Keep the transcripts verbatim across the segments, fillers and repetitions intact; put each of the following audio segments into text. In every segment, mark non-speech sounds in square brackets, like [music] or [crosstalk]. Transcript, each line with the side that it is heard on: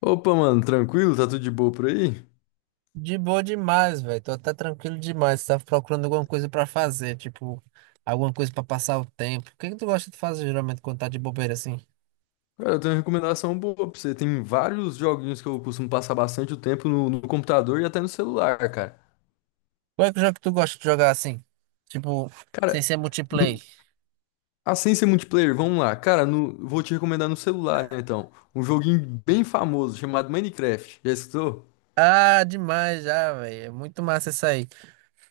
left: Opa, mano, tranquilo? Tá tudo de boa por aí?
right: De boa demais, velho. Tô até tranquilo demais. Tava procurando alguma coisa pra fazer, tipo, alguma coisa pra passar o tempo. O que que tu gosta de fazer geralmente quando tá de bobeira assim?
left: Cara, eu tenho uma recomendação boa pra você. Tem vários joguinhos que eu costumo passar bastante o tempo no, no computador e até no celular, cara.
right: Qual é que jogo que tu gosta de jogar assim? Tipo, sem
left: Cara,
right: ser multiplayer.
left: no, assim ser multiplayer, vamos lá. Cara, no- vou te recomendar no celular, né, então. Um joguinho bem famoso chamado Minecraft. Já escutou?
right: Ah, demais já, velho. É muito massa isso aí.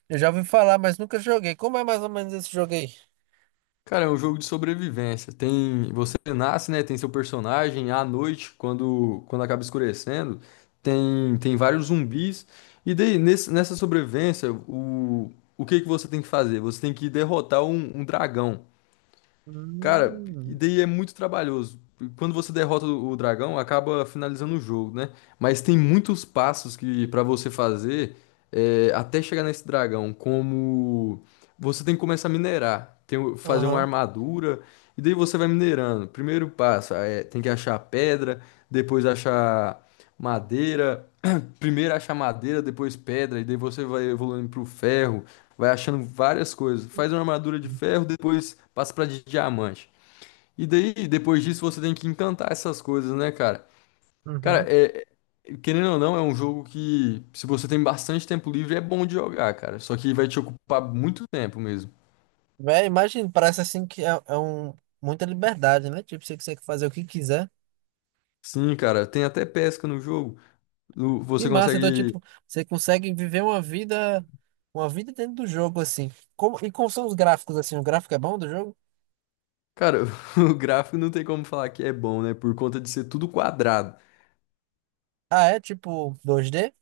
right: Eu já ouvi falar, mas nunca joguei. Como é mais ou menos esse jogo aí?
left: Cara, é um jogo de sobrevivência. Tem, você nasce, né? Tem seu personagem à noite, quando, quando acaba escurecendo, tem, tem vários zumbis. E daí, nesse- nessa sobrevivência, o, o que que você tem que fazer? Você tem que derrotar um, um dragão. Cara, e
right: Hum.
left: daí é muito trabalhoso. Quando você derrota o o dragão, acaba finalizando o jogo, né? Mas tem muitos passos que para você fazer é, até chegar nesse dragão, como você tem que começar a minerar, tem, o- fazer uma
right: Aham.
left: armadura, e daí você vai minerando. Primeiro passo é tem que achar pedra, depois achar madeira, [clears throat] primeiro achar madeira, depois pedra, e daí você vai evoluindo pro ferro. Vai achando várias coisas. Faz uma armadura de ferro, depois passa pra de diamante. E daí, depois disso, você tem que encantar essas coisas, né, cara? Cara,
right: Uhum.
left: é, é- querendo ou não, é um jogo que, se você tem bastante tempo livre, é bom de jogar, cara. Só que vai te ocupar muito tempo mesmo.
right: Véi, imagina, parece assim que é, é um muita liberdade, né? Tipo, você consegue fazer o que quiser.
left: Sim, cara, tem até pesca no jogo. O-
right: Que
left: Você
right: massa, então,
left: consegue.
right: tipo, você consegue viver uma vida, uma vida dentro do jogo, assim. Como, e como são os gráficos, assim? O gráfico é bom do jogo?
left: Cara, [laughs] o gráfico não tem como falar que é bom, né? Por conta de ser tudo quadrado.
right: Ah, é tipo dois dê.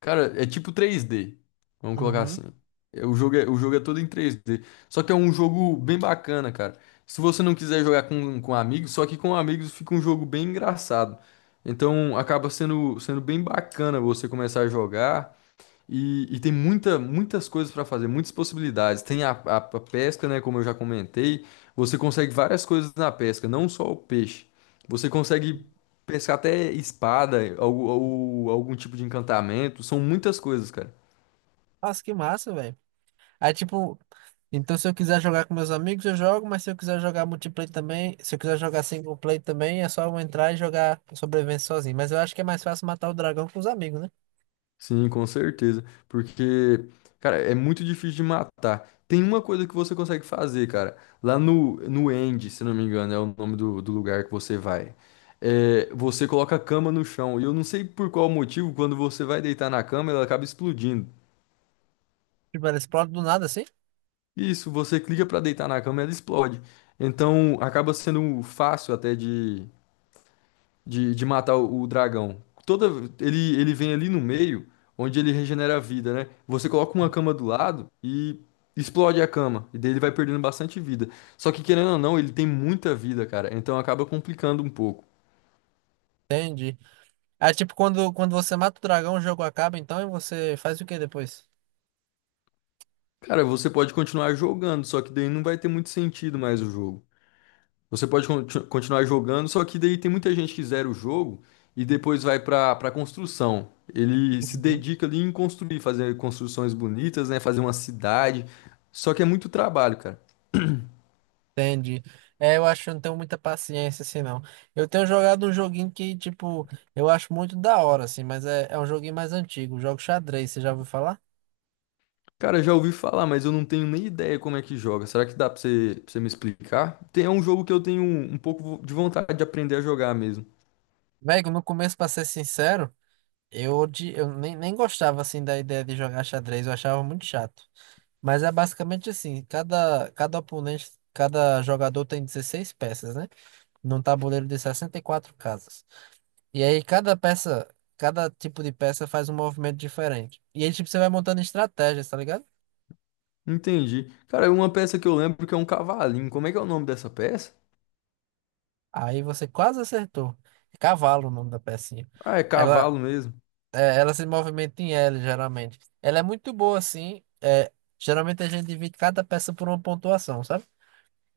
left: Cara, é tipo três D. Vamos colocar assim.
right: Uhum.
left: É, O jogo é, o jogo é todo em três D. Só que é um jogo bem bacana, cara. Se você não quiser jogar com, com amigos, só que com amigos fica um jogo bem engraçado. Então acaba sendo, sendo bem bacana você começar a jogar. E, e tem muita, muitas coisas para fazer, muitas possibilidades. Tem a, a- a pesca, né? Como eu já comentei, você consegue várias coisas na pesca, não só o peixe. Você consegue pescar até espada, algu- ou algum tipo de encantamento. São muitas coisas, cara.
right: Nossa, que massa, velho. Aí, tipo, então se eu quiser jogar com meus amigos, eu jogo, mas se eu quiser jogar multiplayer também, se eu quiser jogar single player também, é só eu entrar e jogar sobrevivência sozinho. Mas eu acho que é mais fácil matar o dragão com os amigos, né?
left: Sim, com certeza. Porque, cara, é muito difícil de matar. Tem uma coisa que você consegue fazer, cara. Lá no, no End, se não me engano, é o nome do, do lugar que você vai. É, você coloca a cama no chão. E eu não sei por qual motivo, quando você vai deitar na cama, ela acaba explodindo.
right: Tipo, ele explode do nada, assim?
left: Isso, você clica pra deitar na cama, ela explode. Então, acaba sendo fácil até de, de matar o, o dragão. Toda, ele, ele vem ali no meio, onde ele regenera a vida, né? Você coloca uma cama do lado e explode a cama. E daí ele vai perdendo bastante vida. Só que, querendo ou não, ele tem muita vida, cara. Então acaba complicando um pouco.
right: Entendi. Aí, tipo, quando, quando você mata o dragão, o jogo acaba, então, e você faz o que depois?
left: Cara, você pode continuar jogando, só que daí não vai ter muito sentido mais o jogo. Você pode conti- continuar jogando, só que daí tem muita gente que zera o jogo e depois vai para para construção. Ele se dedica ali em construir, fazer construções bonitas, né? Fazer uma cidade. Só que é muito trabalho, cara.
right: Entendi. É, eu acho que eu não tenho muita paciência, assim, não. Eu tenho jogado um joguinho que, tipo, eu acho muito da hora, assim, mas é, é um joguinho mais antigo, jogo xadrez, você já ouviu falar?
left: Cara, já ouvi falar, mas eu não tenho nem ideia como é que joga. Será que dá pra você, pra você me explicar? Tem, é um jogo que eu tenho um um pouco de vontade de aprender a jogar mesmo.
right: Velho, no começo, pra ser sincero, eu, odi- eu nem, nem gostava, assim, da ideia de jogar xadrez, eu achava muito chato. Mas é basicamente assim, cada, cada oponente, cada jogador tem dezesseis peças, né? Num tabuleiro de sessenta e quatro casas. E aí cada peça, cada tipo de peça faz um movimento diferente. E aí, tipo, você vai montando estratégias, tá ligado?
left: Entendi. Cara, uma peça que eu lembro que é um cavalinho. Como é que é o nome dessa peça?
right: Aí você quase acertou. É Cavalo o nome da pecinha.
left: Ah, é
right: Ela,
left: cavalo mesmo.
right: é, ela se movimenta em L, geralmente. Ela é muito boa, assim. É, geralmente a gente divide cada peça por uma pontuação, sabe?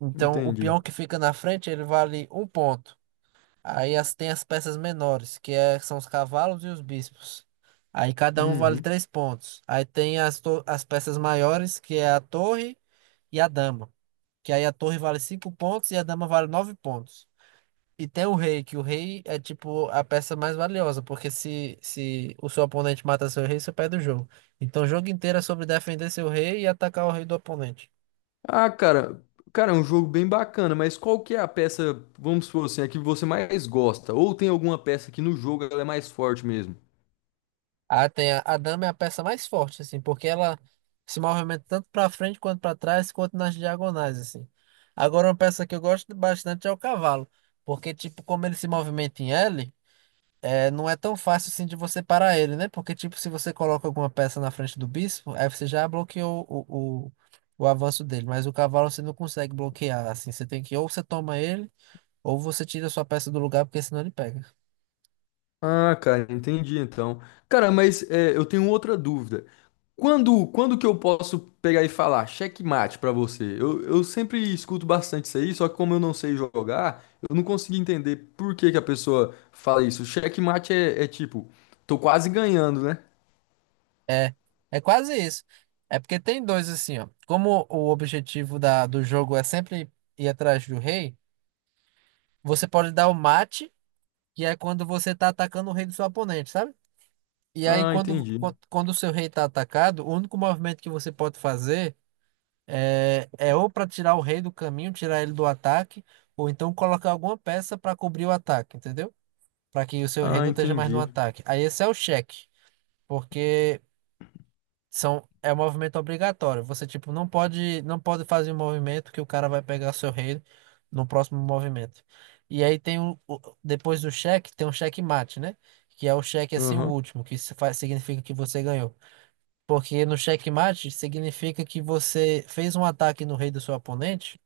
right: Então, o
left: Entendi.
right: peão que fica na frente, ele vale um ponto. Aí as, tem as peças menores, que é, são os cavalos e os bispos. Aí cada um vale
left: Uhum.
right: três pontos. Aí tem as, to- as peças maiores, que é a torre e a dama. Que aí a torre vale cinco pontos e a dama vale nove pontos. E tem o rei, que o rei é tipo a peça mais valiosa, porque se, se o seu oponente mata seu rei, você perde o jogo. Então o jogo inteiro é sobre defender seu rei e atacar o rei do oponente.
left: Ah, cara, cara, é um jogo bem bacana, mas qual que é a peça, vamos supor assim, a que você mais gosta? Ou tem alguma peça que no jogo ela é mais forte mesmo?
right: Ah, tem a, a dama é a peça mais forte, assim, porque ela se movimenta tanto pra frente quanto pra trás, quanto nas diagonais, assim. Agora uma peça que eu gosto bastante é o cavalo, porque tipo, como ele se movimenta em L, é, não é tão fácil assim de você parar ele, né? Porque, tipo, se você coloca alguma peça na frente do bispo, aí você já bloqueou o, o, o avanço dele. Mas o cavalo você não consegue bloquear, assim. Você tem que, ou você toma ele, ou você tira a sua peça do lugar, porque senão ele pega.
left: Ah, cara, entendi então. Cara, mas é, eu tenho outra dúvida. Quando, quando que eu posso pegar e falar checkmate pra você? Eu, eu sempre escuto bastante isso aí, só que como eu não sei jogar, eu não consigo entender por que que a pessoa fala isso. Checkmate é, é tipo, tô quase ganhando, né?
right: É, é quase isso. É porque tem dois assim, ó. Como o objetivo da, do jogo é sempre ir atrás do rei, você pode dar o mate, que é quando você tá atacando o rei do seu oponente, sabe? E aí,
left: Ah,
right: quando,
left: entendi.
right: quan- quando o seu rei tá atacado, o único movimento que você pode fazer é, é ou para tirar o rei do caminho, tirar ele do ataque, ou então colocar alguma peça para cobrir o ataque, entendeu? Para que o seu rei
left: Ah,
right: não esteja mais no
left: entendi.
right: ataque. Aí esse é o cheque, porque são, é um movimento obrigatório. Você, tipo, não pode, não pode fazer um movimento que o cara vai pegar seu rei no próximo movimento. E aí tem o, o- depois do cheque, tem um checkmate, né? Que é o cheque assim, o
left: Aham.
right: último, que se faz, significa que você ganhou. Porque no checkmate significa que você fez um ataque no rei do seu oponente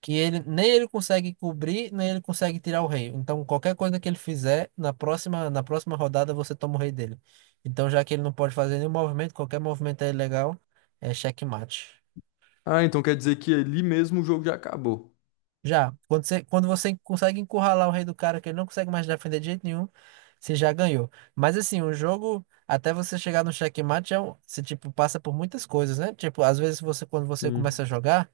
right: que ele nem ele consegue cobrir, nem ele consegue tirar o rei. Então, qualquer coisa que ele fizer, na próxima, na próxima rodada você toma o rei dele. Então, já que ele não pode fazer nenhum movimento, qualquer movimento é ilegal, é checkmate.
left: Ah, então quer dizer que ali mesmo o jogo já acabou.
right: Já, quando você, quando você consegue encurralar o rei do cara que ele não consegue mais defender de jeito nenhum, você já ganhou. Mas assim, o jogo, até você chegar no checkmate, é um, você tipo passa por muitas coisas, né? Tipo, às vezes você quando você começa
left: Sim.
right: a jogar,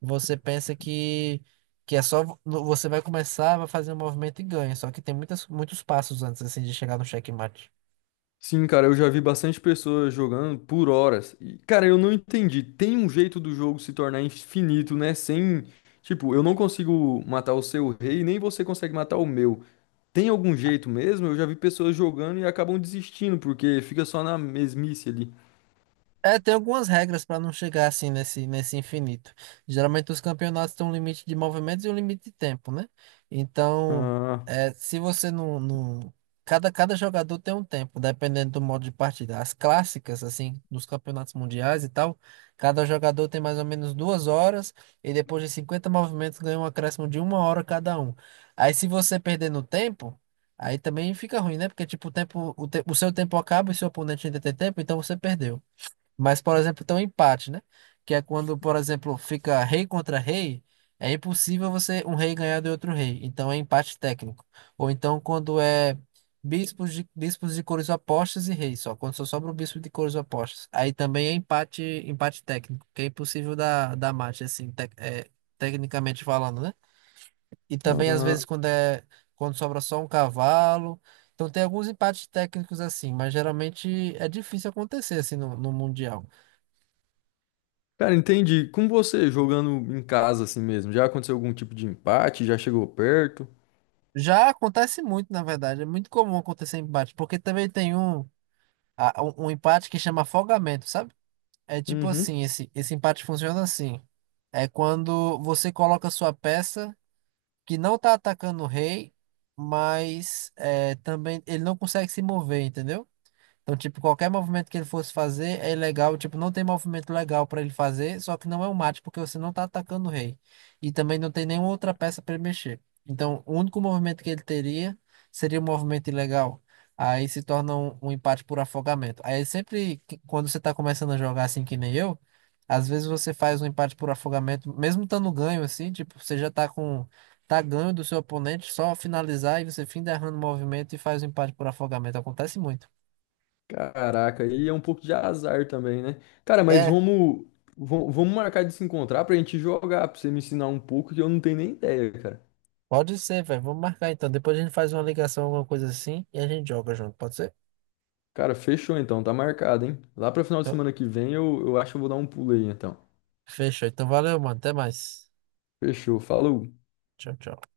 right: você pensa que, que é só vo- você vai começar, vai fazer um movimento e ganha. Só que tem muitas, muitos passos antes assim de chegar no checkmate.
left: Sim, cara, eu já vi bastante pessoas jogando por horas. E, cara, eu não entendi. Tem um jeito do jogo se tornar infinito, né? Sem. Tipo, eu não consigo matar o seu rei, nem você consegue matar o meu. Tem algum jeito mesmo? Eu já vi pessoas jogando e acabam desistindo, porque fica só na mesmice ali.
right: É, tem algumas regras para não chegar assim nesse, nesse infinito. Geralmente os campeonatos têm um limite de movimentos e um limite de tempo, né? Então,
left: Ah,
right: é, se você não, não... Cada, cada jogador tem um tempo, dependendo do modo de partida. As clássicas, assim, dos campeonatos mundiais e tal, cada jogador tem mais ou menos duas horas e depois de cinquenta movimentos ganha um acréscimo de uma hora cada um. Aí se você perder no tempo... Aí também fica ruim, né? Porque, tipo, o tempo, o, te- o seu tempo acaba e seu oponente ainda tem tempo, então você perdeu. Mas, por exemplo, tem um empate, né? Que é quando, por exemplo, fica rei contra rei, é impossível você um rei ganhar de outro rei. Então é empate técnico. Ou então quando é bispos de, bispos de cores opostas e reis, só quando só sobra o bispo de cores opostas. Aí também é empate, empate técnico, que é impossível dar, dar mate, assim, tec- é, tecnicamente falando, né? E também às
left: ah.
right: vezes quando é quando sobra só um cavalo. Então tem alguns empates técnicos assim, mas geralmente é difícil acontecer assim no no mundial.
left: Cara, entendi. Com você jogando em casa assim mesmo, já aconteceu algum tipo de empate? Já chegou perto?
right: Já acontece muito, na verdade. É muito comum acontecer empate, porque também tem um, a- um um empate que chama afogamento, sabe? É tipo assim,
left: Uhum.
right: esse, esse empate funciona assim. É quando você coloca sua peça que não tá atacando o rei, mas é, também ele não consegue se mover, entendeu? Então, tipo, qualquer movimento que ele fosse fazer é ilegal. Tipo, não tem movimento legal pra ele fazer, só que não é um mate, porque você não tá atacando o rei. E também não tem nenhuma outra peça pra ele mexer. Então, o único movimento que ele teria seria um movimento ilegal. Aí se torna um, um empate por afogamento. Aí sempre, que- quando você tá começando a jogar assim que nem eu, às vezes você faz um empate por afogamento, mesmo estando ganho assim, tipo, você já tá com. Tá ganho do seu oponente, só finalizar e você fim derrando o movimento e faz o empate por afogamento. Acontece muito.
left: Caraca, e é um pouco de azar também, né? Cara, mas
right: É,
left: vamos, vamos, vamos marcar de se encontrar pra gente jogar, pra você me ensinar um pouco que eu não tenho nem ideia, cara.
right: pode ser, velho. Vamos marcar então. Depois a gente faz uma ligação, alguma coisa assim, e a gente joga junto, pode ser?
left: Cara, fechou então, tá marcado, hein? Lá pra final de
right: Então,
left: semana que vem eu, eu acho que eu vou dar um pulo aí então.
right: fechou. Então, valeu, mano. Até mais.
left: Fechou, falou.
right: Tchau, tchau.